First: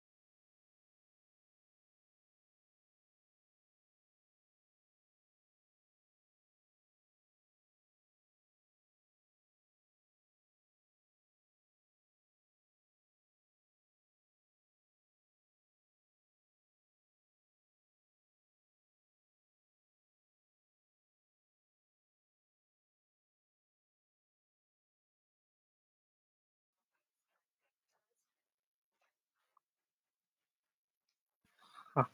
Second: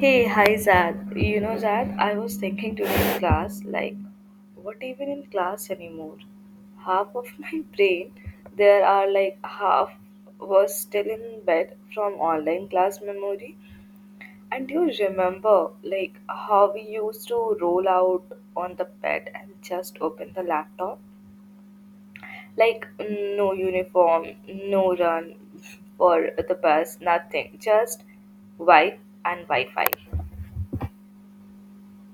Hey, hi Zad. You know, Zad, I was thinking today in class, like, what even in class anymore? Half of my brain, there are like half was still in bed from online class memory. And do you remember, like, how we used to roll out on the bed and just open the laptop? Like, no uniform, no run for the bus, nothing, just wipe and Wi Fi. Ah,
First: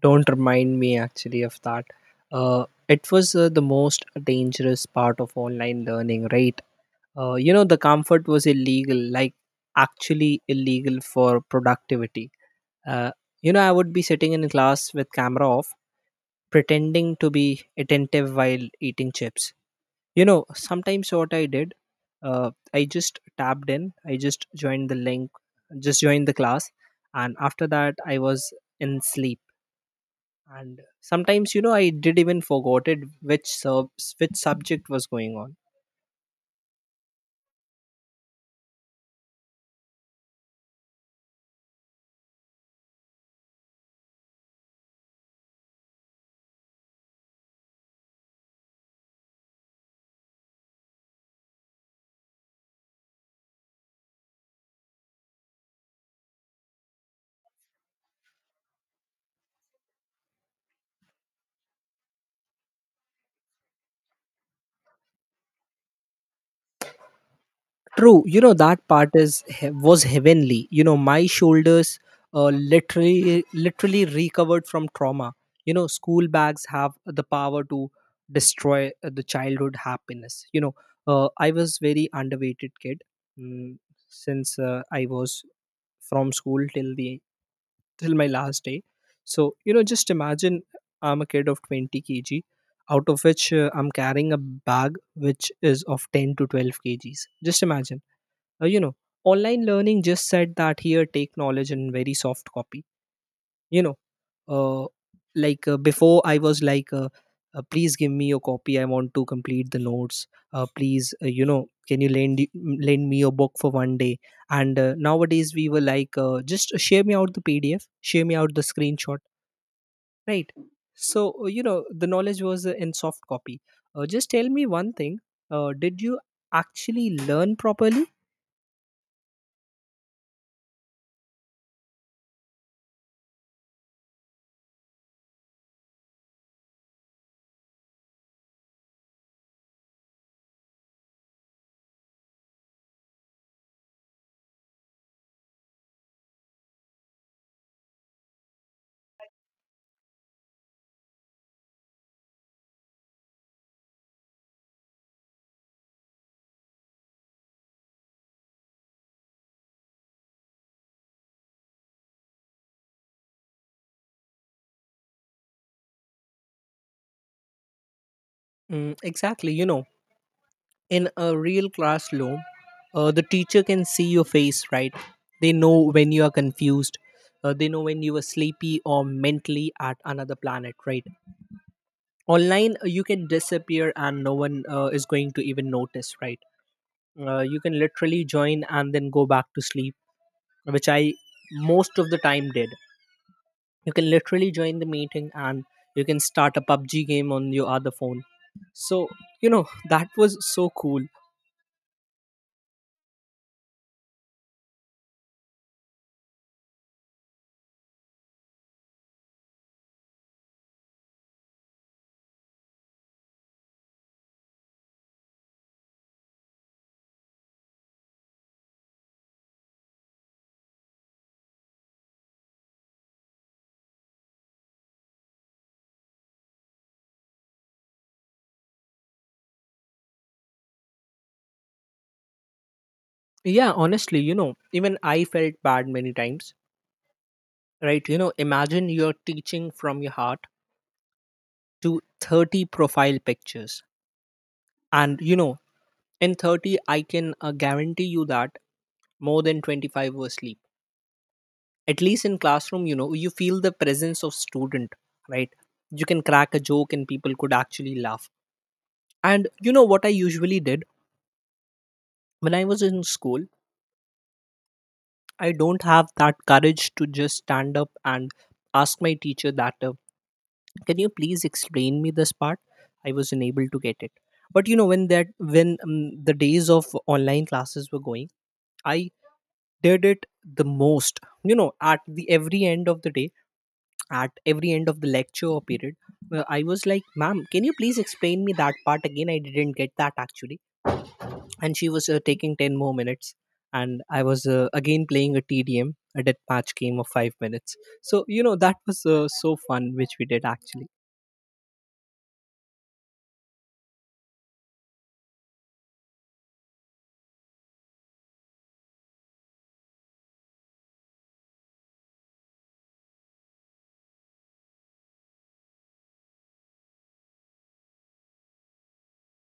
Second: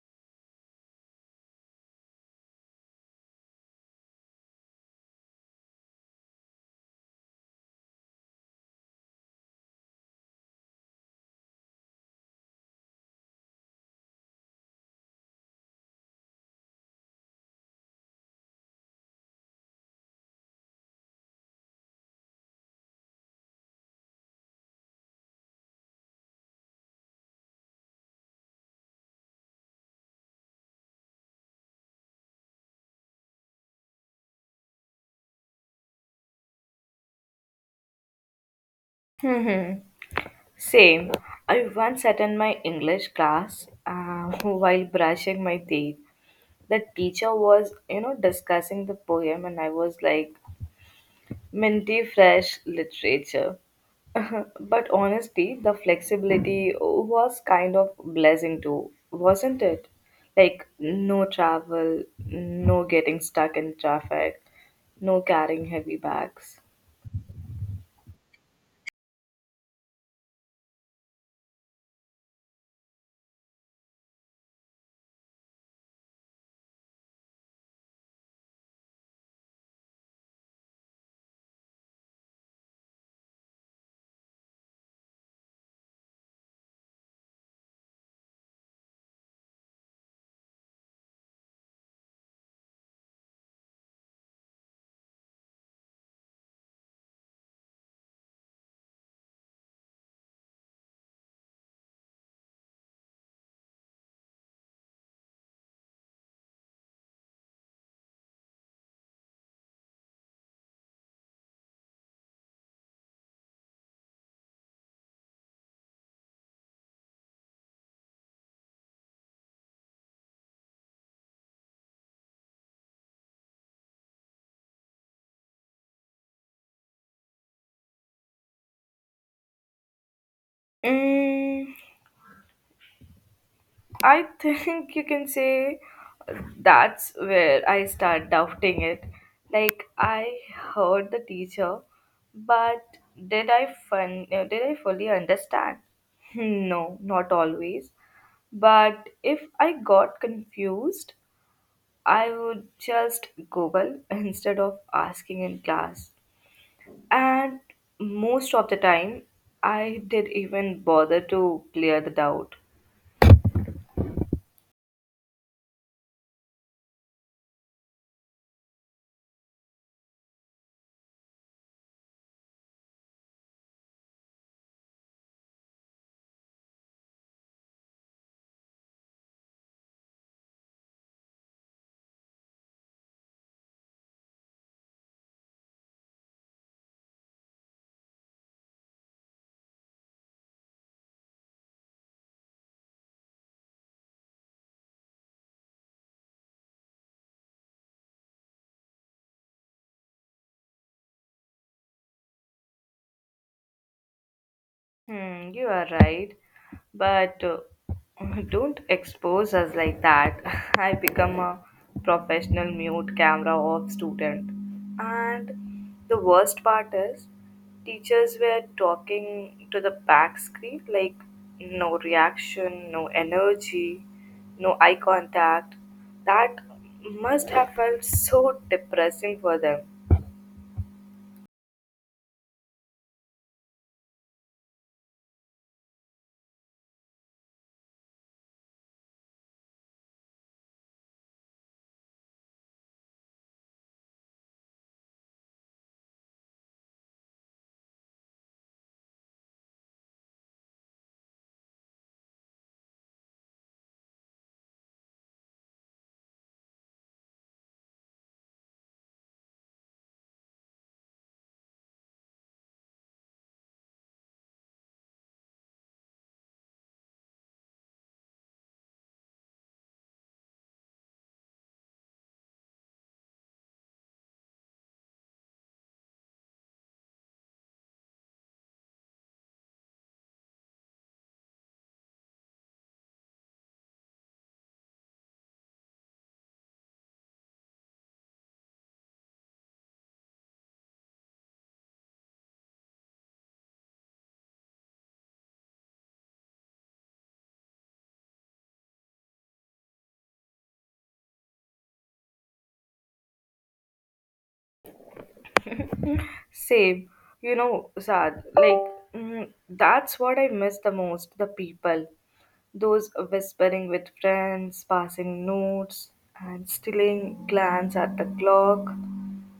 don't remind me actually of that. It was the most dangerous part of online learning, right? You know, the comfort was illegal, like actually illegal for productivity. Uh, you know, I would be sitting in class with camera off, pretending to be attentive while eating chips. You know, sometimes what I did, I just tapped in, I just joined the link, just joined the class, and after that, I was in sleep. And sometimes, you know, I did even forgot it, which subject was going on. Same. I once sat in my English class while brushing my teeth. The teacher was, you know, discussing the poem, and I was like, minty fresh literature. But honestly, the flexibility was kind of blessing too, wasn't it? Like, no travel, no getting stuck in traffic, no carrying heavy bags. True, you know, that part was heavenly. You know, my shoulders literally recovered from trauma. You know, school bags have the power to destroy the childhood happiness. You know, I was very underweighted kid, mm, since I was from school till my last day. So, you know, just imagine, I'm a kid of 20 kg, out of which I'm carrying a bag which is of 10 to 12 kgs. Just imagine. You know, online learning just said that, here, take knowledge in very soft copy. You know, uh, before I was like, please give me your copy, I want to complete the notes. Please, you know, can you lend lend me your book for one day? And nowadays we were like, just share me out the pdf, share me out the screenshot, right? So you know, the knowledge was in soft copy. Just tell me one thing, did you actually learn properly? Mm, I think you can say that's where I start doubting it. Like I heard the teacher, but did I fully understand? Hmm. No, not always. But if I got confused, I would just Google instead of asking in class. And most of the time, I did even bother to clear the doubt. Mm, exactly. You know, in a real classroom, the teacher can see your face, right? They know when you are confused, they know when you are sleepy or mentally at another planet, right? Online, you can disappear and no one is going to even notice, right? You can literally join and then go back to sleep, which I most of the time did. You can literally join the meeting and you can start a pubg game on your other phone. So you know, that was so cool. Hmm, you are right, but don't expose us like that. I become a professional mute camera off student, and the worst part is, teachers were talking to the back screen like no reaction, no energy, no eye contact. That must have felt so depressing for them. Yeah, honestly, you know, even I felt bad many times, right? You know, imagine you're teaching from your heart to 30 profile pictures. And, you know, in 30, I can guarantee you that more than 25 were asleep. At least in classroom, you know, you feel the presence of student, right? You can crack a joke and people could actually laugh. And you know what I usually did when I was in school? I don't have that courage to just stand up and ask my teacher that, can you please explain me this part? I was unable to get it. But you know, when the days of online classes were going, I did it the most. You know, at the every end of the day, at every end of the lecture or period, I was like, "Ma'am, can you please explain me that part again? I didn't get that actually." And she was taking 10 more minutes, and I was again playing a tdm, a death match game of 5 minutes. So you know, that was so fun, which we did actually. Same, you know, Saad, like, that's what I miss the most the people. Those whispering with friends, passing notes, and stealing glance at the clock,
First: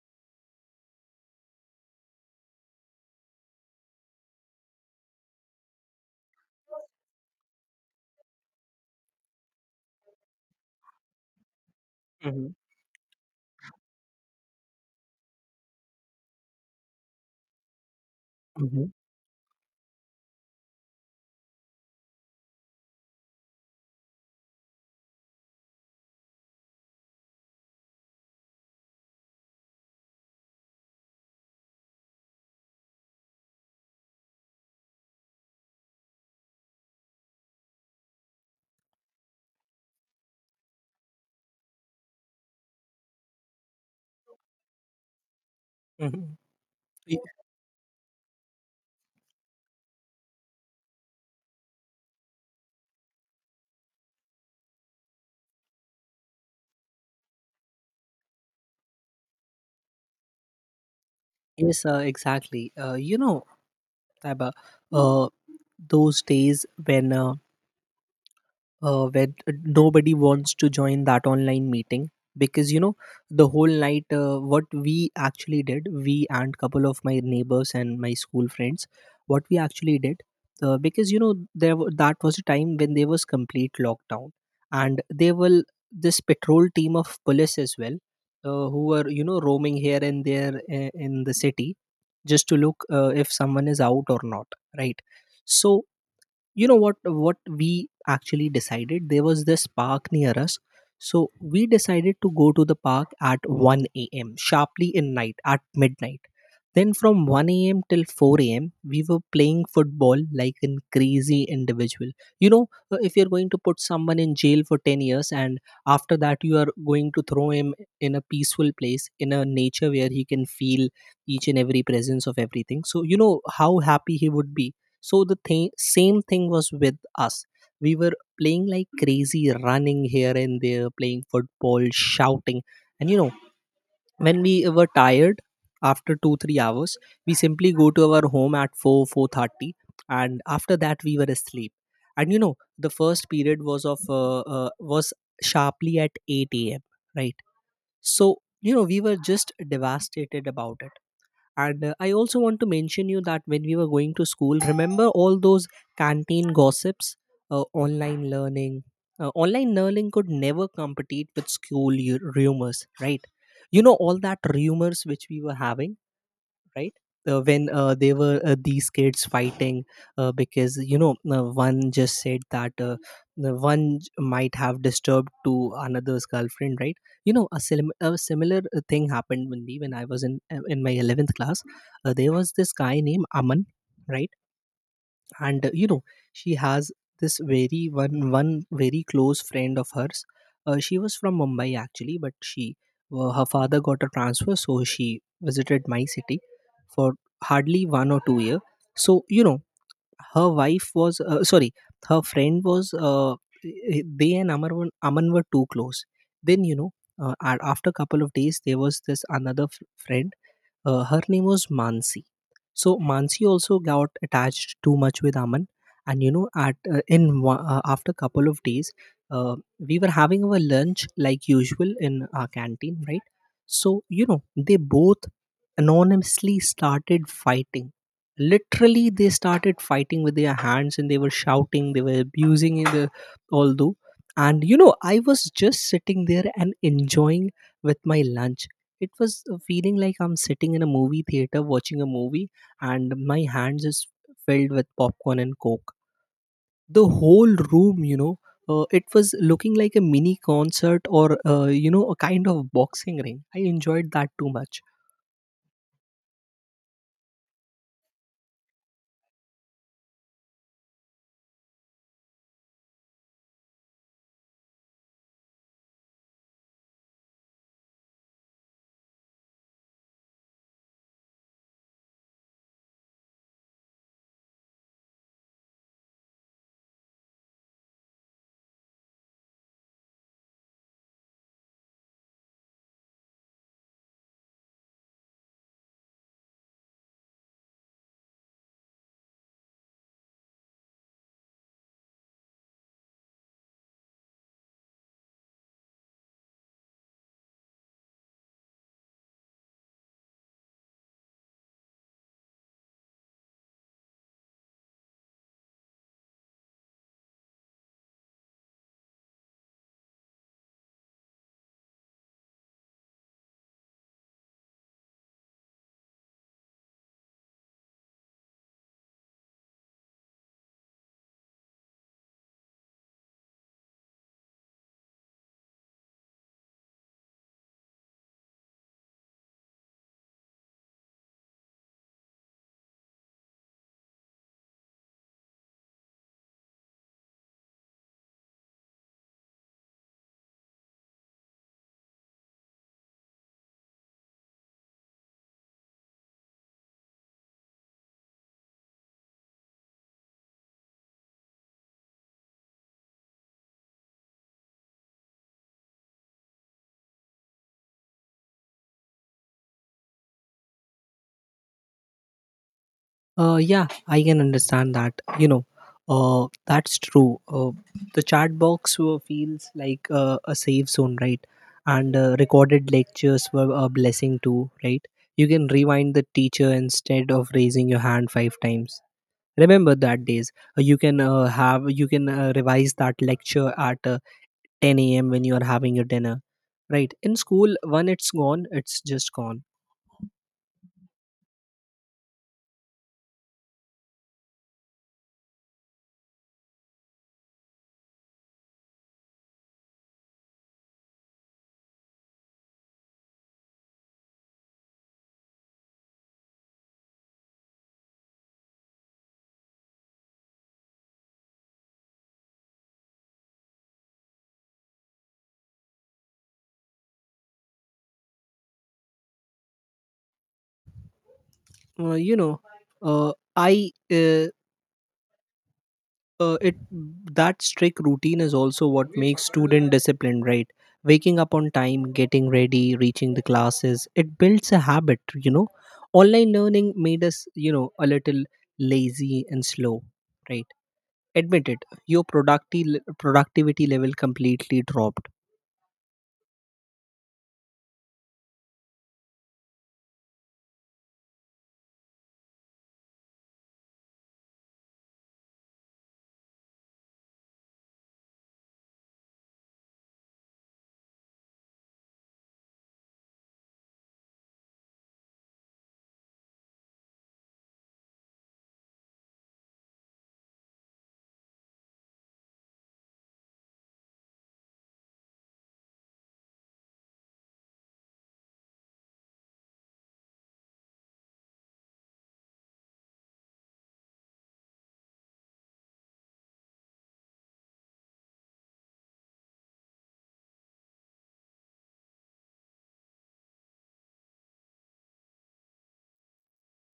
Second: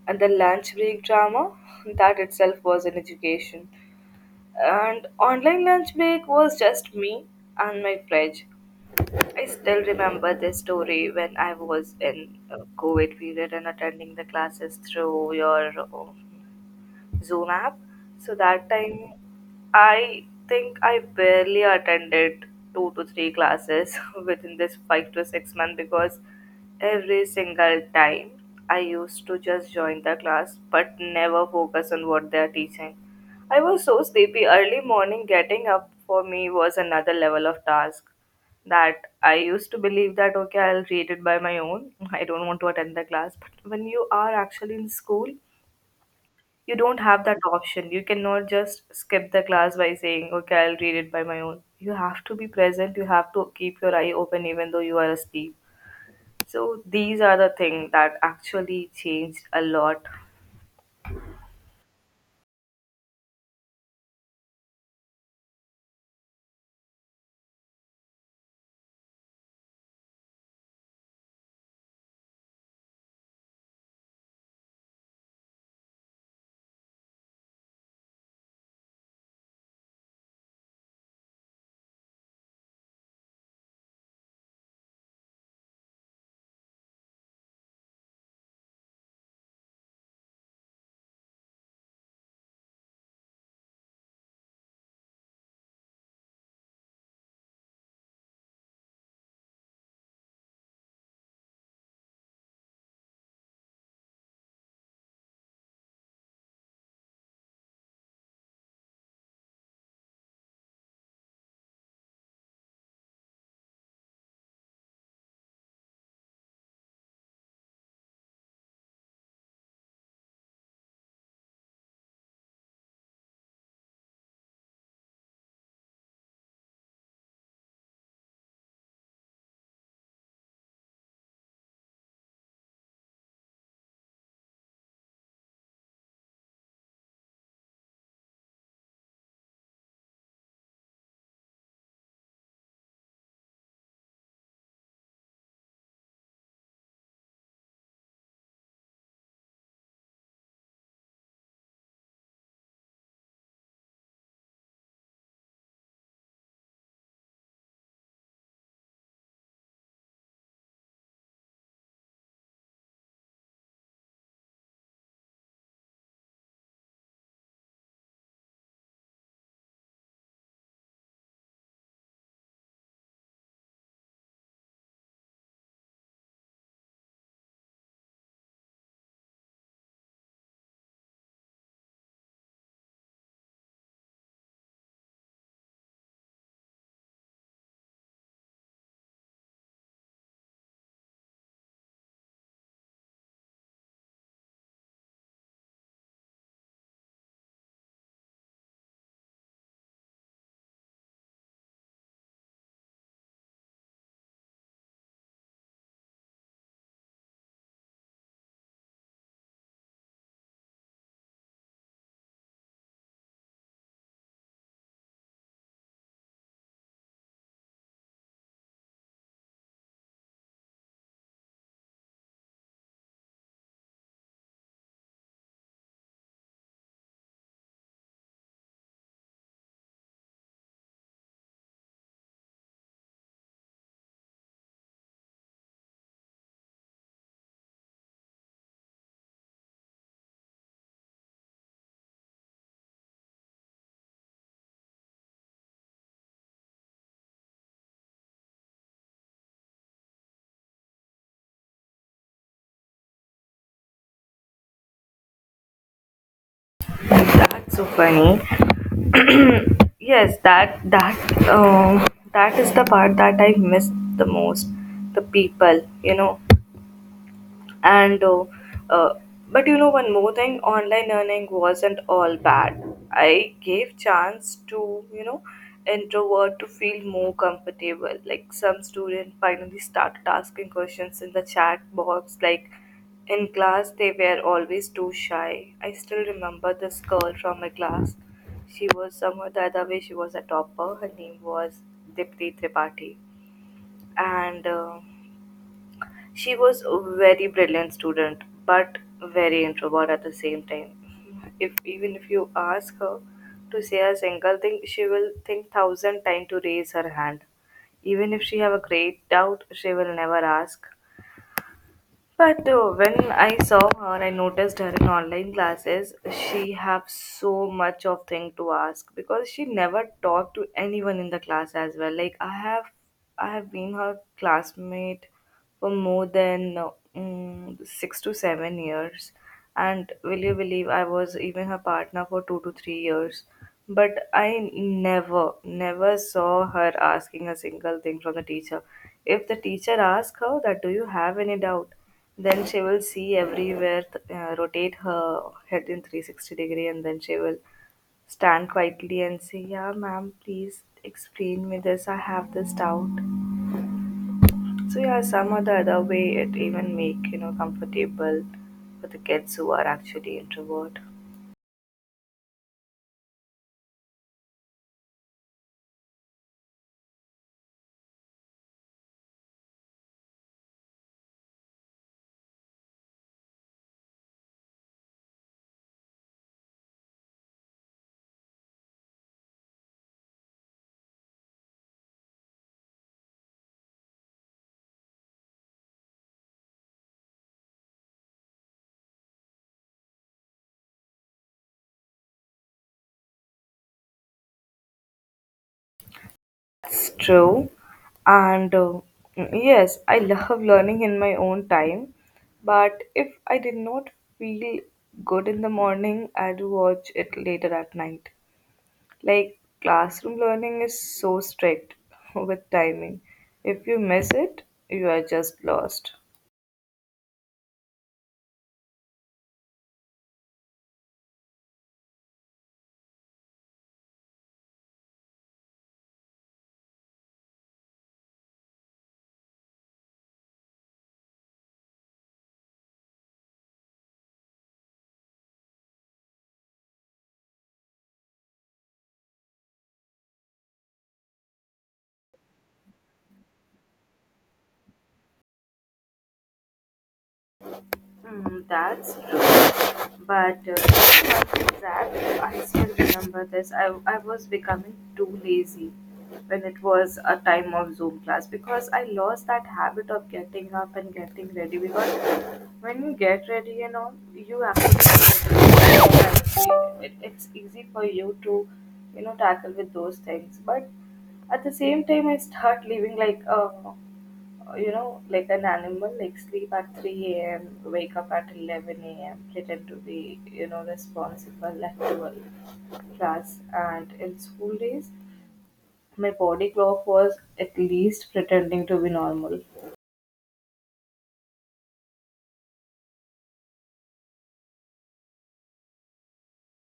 and the lunch break drama. That itself was an education. And online lunch break was just me and my fridge. I still remember this story when I was in Hmm. COVID period and attending the classes through your Zoom app. So that Hmm. time, I think I barely attended two to three classes within this 5 to 6 months because every single time I used to just join the class but never focus on what they are teaching. I was so sleepy. Early morning getting up for me was another level of task that I used to believe that okay, I'll read it by my own. I don't want to attend the class. But when you are actually in school, Hmm. you don't Y- have that option. You cannot just skip the class by saying, okay, I'll read it by my own. You have to be present. You have to keep your eye open even though you are asleep. So these are the things that actually changed a lot. yes, exactly. You know, Taiba, uh, those days when where nobody wants to join that online meeting. Because you know, the whole night, what we actually did, we and couple of my neighbors and my school friends, what we actually did, because you know, that was a time when there was complete lockdown. And there were this patrol team of police as well, who were, you know, roaming here and there, in the city just to look if someone is out or not, right? So you know, what we actually decided, there was this park near us. So we decided to go to the park at 1 a.m sharply in night at midnight, then from 1 a.m till 4 a.m we were playing football like a crazy individual. You know, if you're going to put someone in jail for 10 years and after that you are going to throw him in a peaceful place in a nature where he can feel each and every presence of everything, so you know, how happy he would be. So the same thing was with us. We were playing like crazy, running here and there, playing football, shouting. And you know, when we were tired after two, 3 hours, we simply go to our home at 4, 4:30, and after that we were asleep. And you know, the first period was of was sharply at 8 a.m. Right. So you know, we were just devastated about it. And I also want to mention you that when we were going to school, remember all those canteen gossips, online learning. Online learning could never compete with school rumors, right? You know all that rumors which we were having, right? When they were, these kids fighting, because you know, one just said that the one might have disturbed to another's girlfriend, right? You know, a similar thing happened with me when I was in my 11th class. There was this guy named Aman, right? And you know, she has this very one very close friend of hers. She was from Mumbai actually, but she her father got a transfer, so she visited my city for hardly one or two year. So you know, her wife was, sorry, her friend was, they and Aman were too close. Then you know, after a couple of days, there was this another friend. Her name was Mansi. So Mansi also got attached too much with Aman, and you know, after couple of days, we were having our lunch like usual in our canteen, right? So you know, they both anonymously started fighting. Literally, they started fighting with their hands, and they were shouting, they were abusing in the all though. And you know, I was just sitting there and enjoying with my lunch. It was a feeling like I'm sitting in a movie theater watching a movie, and my hands is filled with popcorn and coke. The whole room, you know, it was looking like a mini concert or, you know, a kind of boxing ring. I enjoyed that too much. That's so funny. Yes, that is the part that I miss the most. The people, you know. And uh, but you know one more thing, online learning wasn't all bad. I gave chance to, you know, introvert to feel more comfortable, like some student finally started asking questions in the chat box. Like in class they were always too shy. I still remember this girl from my class. She was somehow the other way. She was a topper. Her name was Dipti Tripathi. And she was a very brilliant student, but very introvert at the same time. If even if you ask her to say a single thing, she will think thousand times to raise her hand. Even if she have a great doubt, she will never ask. But when I saw her, I noticed her in online classes. She have so much of thing to ask because she never talked to anyone in the class as well. Like I have been her classmate for more than 6 to 7 years, and will you believe I was even her partner for 2 to 3 years. But I never, never saw her asking a single thing from the teacher. If the teacher asked her that, do you have any doubt? Then she will see everywhere, rotate her head in 360 degree, and then she will stand quietly and say, "Yeah, ma'am, please explain me this. I have this doubt." So yeah, some or the other way it even make you know comfortable for the kids who are actually introvert. Yeah, I can understand that. You know, that's true. The chat box feels like a safe zone, right? And recorded lectures were a blessing too, right? You can rewind the teacher instead of raising your hand five times. Remember that days. You can revise that lecture at 10 a.m. when you are having your dinner, right? In school, when it's gone, it's just gone. It's true, and yes, I love learning in my own time. But if I did not feel good in the morning, I'd watch it later at night. Like classroom learning is so strict with timing. If you miss it, you are just lost. You know, I it that strict routine is also what makes student discipline, right? Waking up on time, getting ready, reaching the classes, it builds a habit, you know. Online learning made us, you know, a little lazy and slow, right? Admit it, your productivity level completely dropped. Mm, that's But the fact is that I still remember this. I was becoming too lazy when it was a time of Zoom class because I lost that habit of getting up and getting ready. Because when you get ready, you know, you actually get ready. It's easy for you to, you know, tackle with those things. But at the same time, I start leaving like, you know, like an animal, like sleep at 3 a.m., wake up at 11 a.m., pretend to be, you know, responsible at 12 class. And in school days, my body clock was at least pretending to be normal.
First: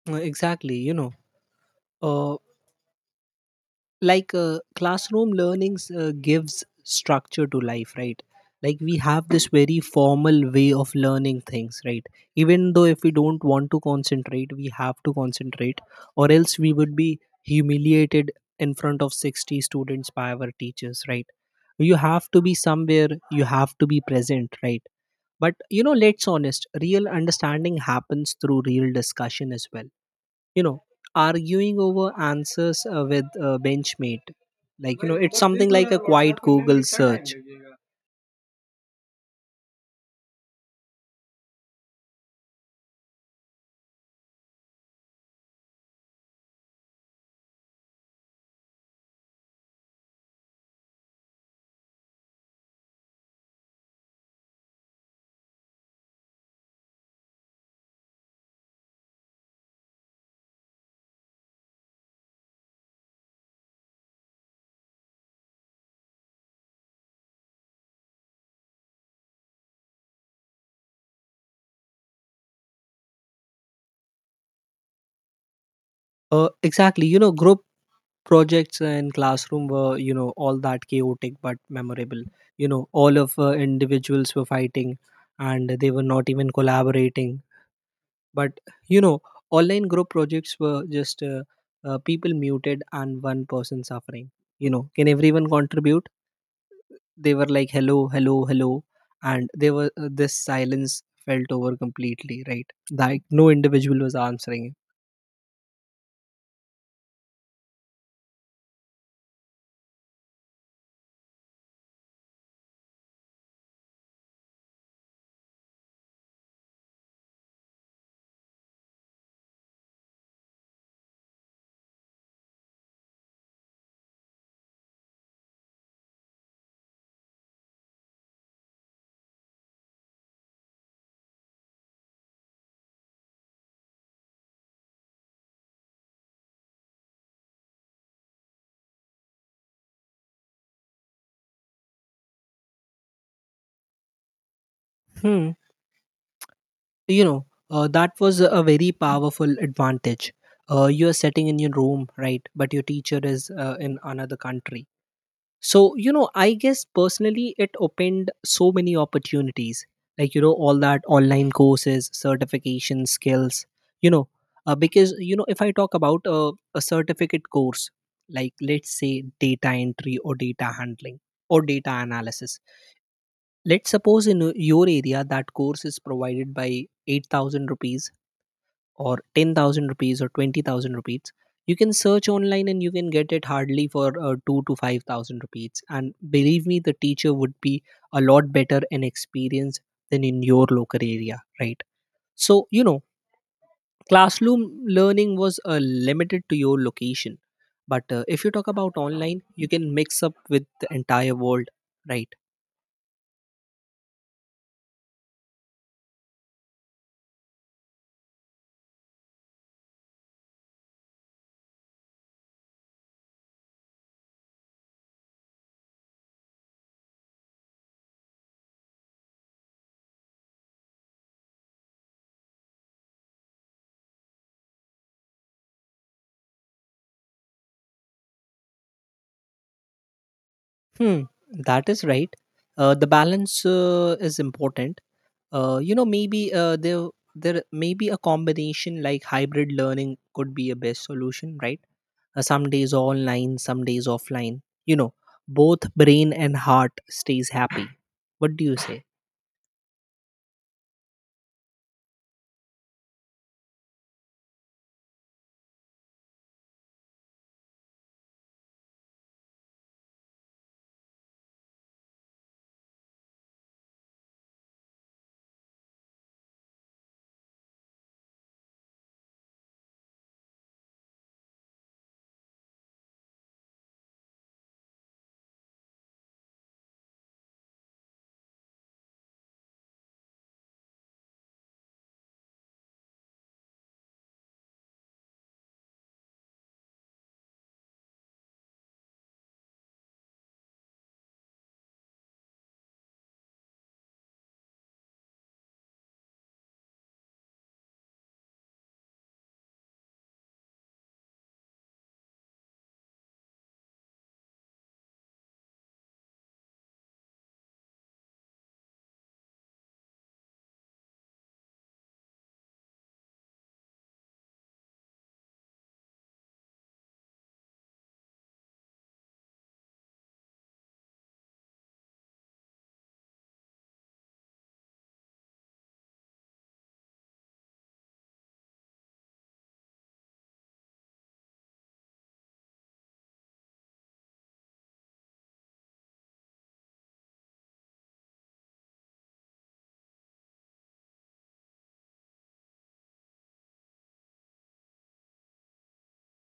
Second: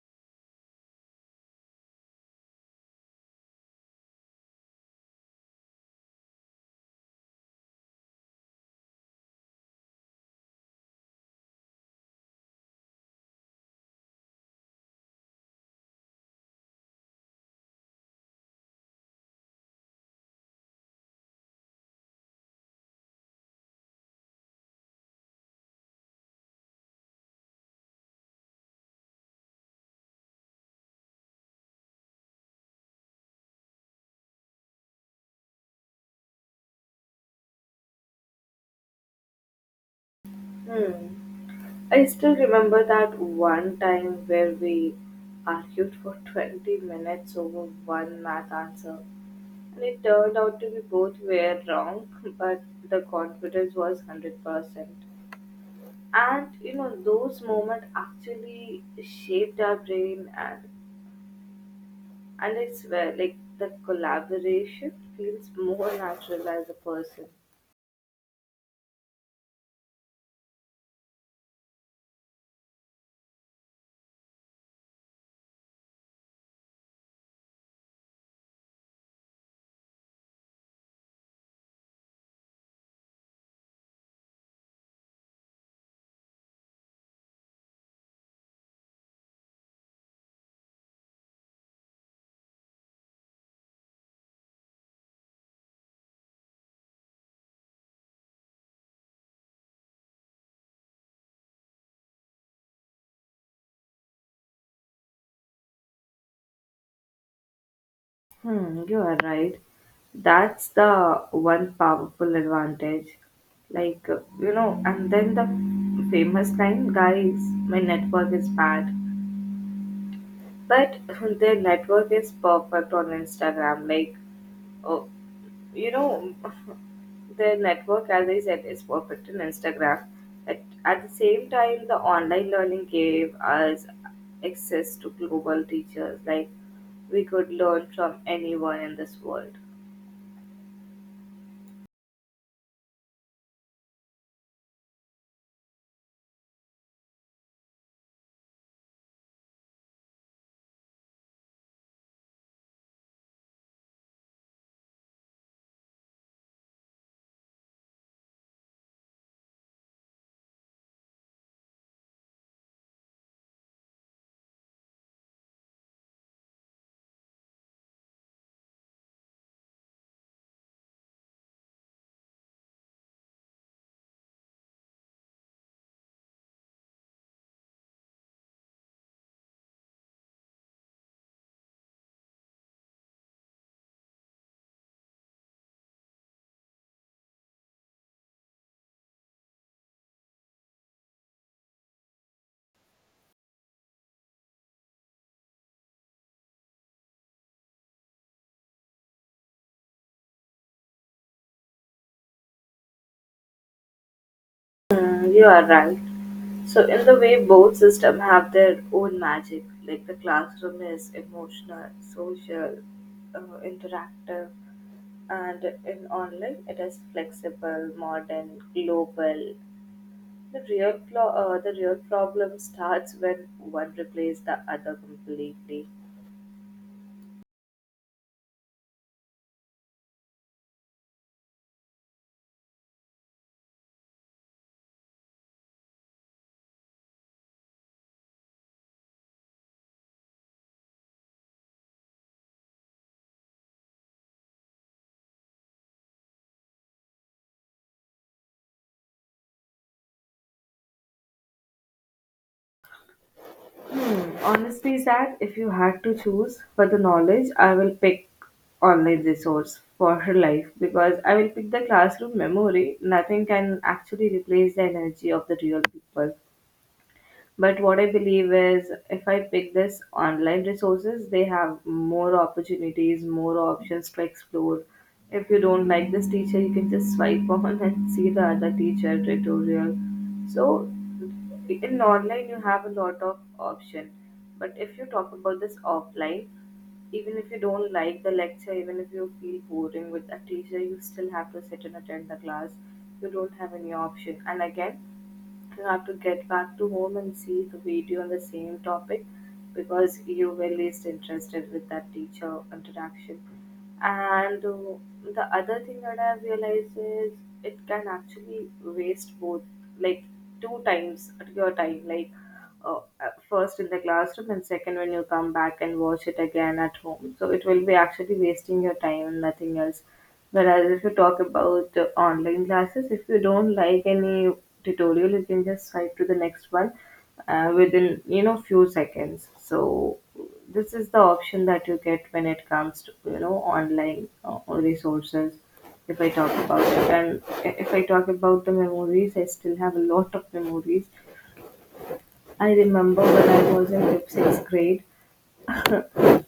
Exactly, you know, uh, like classroom learnings gives structure to life, right? Like we have this very formal way of learning things, right? Even though if we don't want to concentrate, we have to concentrate, or else we would be humiliated in front of 60 students by our teachers, right? You have to be somewhere, you have to be present, right? But you know, let's honest, real understanding happens through real discussion as well. You know, arguing over answers, with a benchmate, like, you know, it's something like a quiet google search. Hmm. I still remember that one time where we argued for 20 minutes over one math answer. And it turned out to be both were wrong, but the confidence was 100%. And you know those moments actually shaped our brain, and I swear like the collaboration feels more natural as a person. Exactly, you know, group projects and classroom were, you know, all that chaotic but memorable. You know, all of individuals were fighting and they were not even collaborating. But you know, online group projects were just people muted and one person suffering. You know, can everyone contribute? They were like, hello, hello, hello. And there were, this silence felt over completely, right? Like no individual was answering it. Hmm, you are right. That's the one powerful advantage, like you know. And then the famous line, guys, my network is bad but their network is perfect on Instagram. Like, oh, you know, their network, as I said, is perfect on Instagram. At the same time, the online learning gave us access to global teachers. Like, we could learn from anyone in this world. Hmm. You know, that was a very powerful advantage. You are sitting in your room, right? But your teacher is in another country. So, you know, I guess personally it opened so many opportunities. Like, you know, all that online courses, certification skills, you know, because, you know, if I talk about a certificate course, like let's say data entry or data handling or data analysis, let's suppose in your area that course is provided by 8,000 rupees or 10,000 rupees or 20,000 rupees, you can search online and you can get it hardly for 2 to 5,000 rupees. And believe me, the teacher would be a lot better and experienced than in your local area, right? So, you know, classroom learning was limited to your location. But if you talk about online, you can mix up with the entire world, right? Mm, you are right. So in the way both systems have their own magic, like the classroom is emotional, social, interactive, and in online it is flexible, modern, global. The real problem starts when one replaces the other completely. Hmm, that is right. The balance is important, you know, maybe there may be a combination like hybrid learning could be a best solution, right? Some days online, some days offline, you know, both brain and heart stays happy. What do you say? Hmm. Honestly, Zach, if you had to choose for the knowledge, I will pick online resource for her life because I will pick the classroom memory. Nothing can actually replace the energy of the real people. But what I believe is if I pick this online resources, they have more opportunities, more options to explore. If you don't like this teacher, you can just swipe on and see the other teacher tutorial. So in online you have a lot of option. But if you talk about this offline, even if you don't like the lecture, even if you feel boring with a teacher, you still have to sit and attend the class. You don't have any option. And again, you have to get back to home and see the video on the same topic because you were least interested with that teacher interaction. And the other thing that I've realized is it can actually waste both, like two times your time. Like first in the classroom and second when you come back and watch it again at home. So it will be actually wasting your time and nothing else. Whereas if you talk about online classes, if you don't like any tutorial, you can just swipe to the next one within you know few seconds. So this is the option that you get when it comes to you know online resources. If I talk about it, and if I talk about the memories, I still have a lot of memories. I remember when I was in fifth, sixth grade.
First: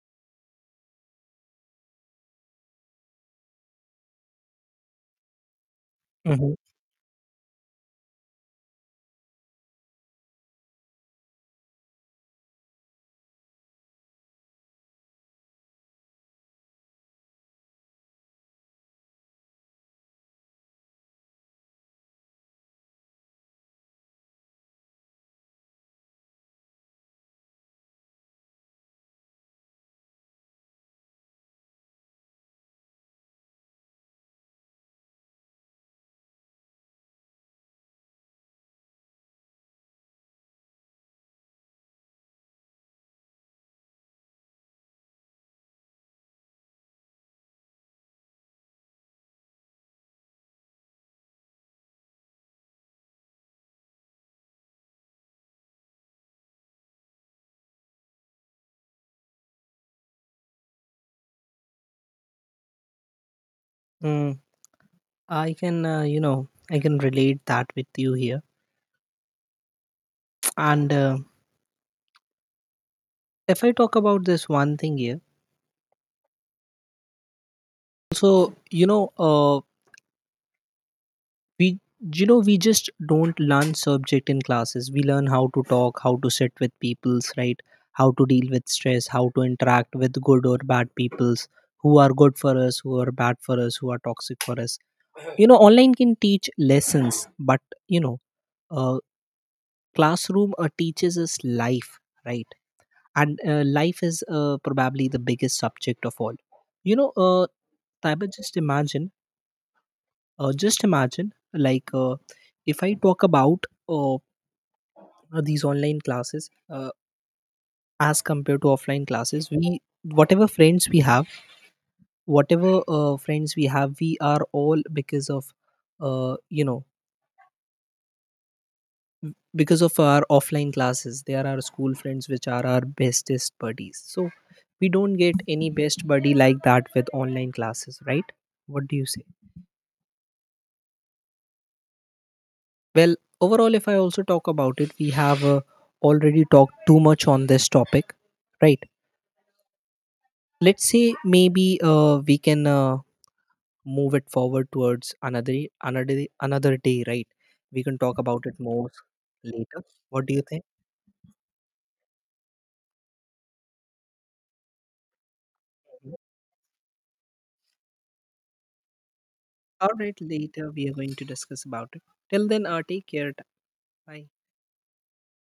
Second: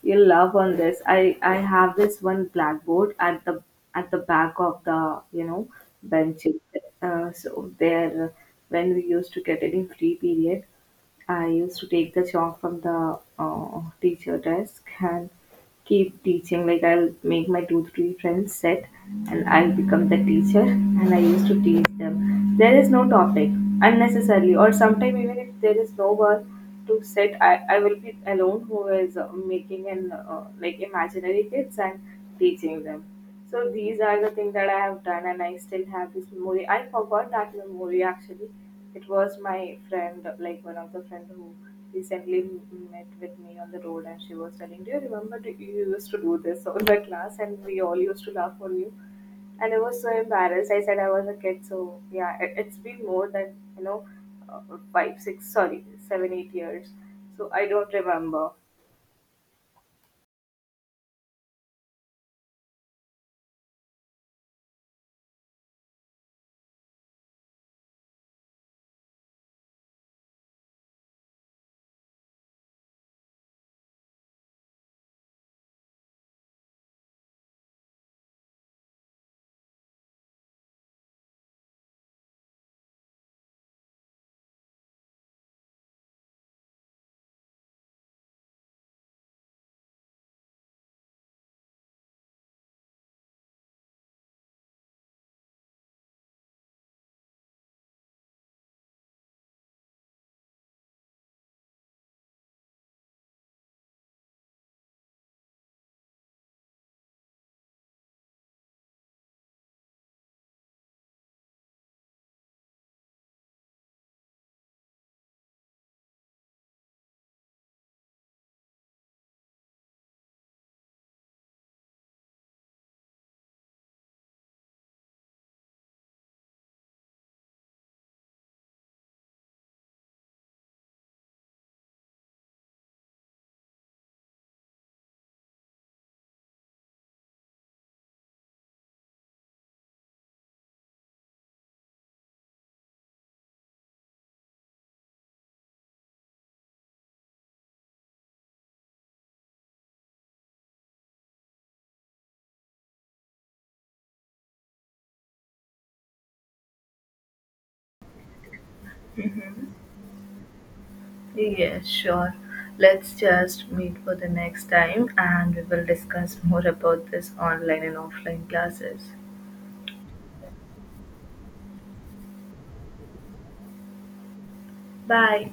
You'll laugh on this. I have this one blackboard at the back of the you know bench. Mhm. So there, when we used to get any free period, I used to take the chalk from the teacher desk and keep teaching. Like I'll make my two three friends sit, and I become the teacher, and I used to teach them. There is no topic unnecessarily, or sometimes even if there is no one to sit, I will be alone who is making an like imaginary kids and teaching them. So these are the things that I have done, and I still have this memory. I forgot that memory actually. It was my friend, like one of the friend who recently met with me on the road, and she was telling, "Do you remember that you used to do this on the class, and we all used to laugh for you?" And I was so embarrassed. I said I was a kid, so yeah, it, it's been more than you know, five, six, sorry, seven, 8 years. So I don't remember. mm I can relate that with you here. And if I talk about this one thing here, so you know, we we just don't learn subject in classes, we learn how to talk, how to sit with peoples, right? How to deal with stress, how to interact with good or bad peoples, who are good for us, who are bad for us, who are toxic for us. You know, online can teach lessons, but you know, uh, classroom teaches us life, right? And life is probably the biggest subject of all. You know, Taiba, just imagine, like if I talk about these online classes as compared to offline classes. We whatever friends we have whatever uh, friends we have, we are all because of uh, you know m- because of our offline classes. They are our school friends, which are our bestest buddies. So we don't get any best buddy like that with online classes, right? What do you say? Well, overall, if I also talk about it, we have already talked too much on this topic, right? Let's say, maybe we can move it forward towards another day, right? We can talk about it more later. What do you think? Let's just meet for the next time and we will discuss more about this online and offline classes. All right, later we are going to discuss about it. Till then, take care. Bye. Bye.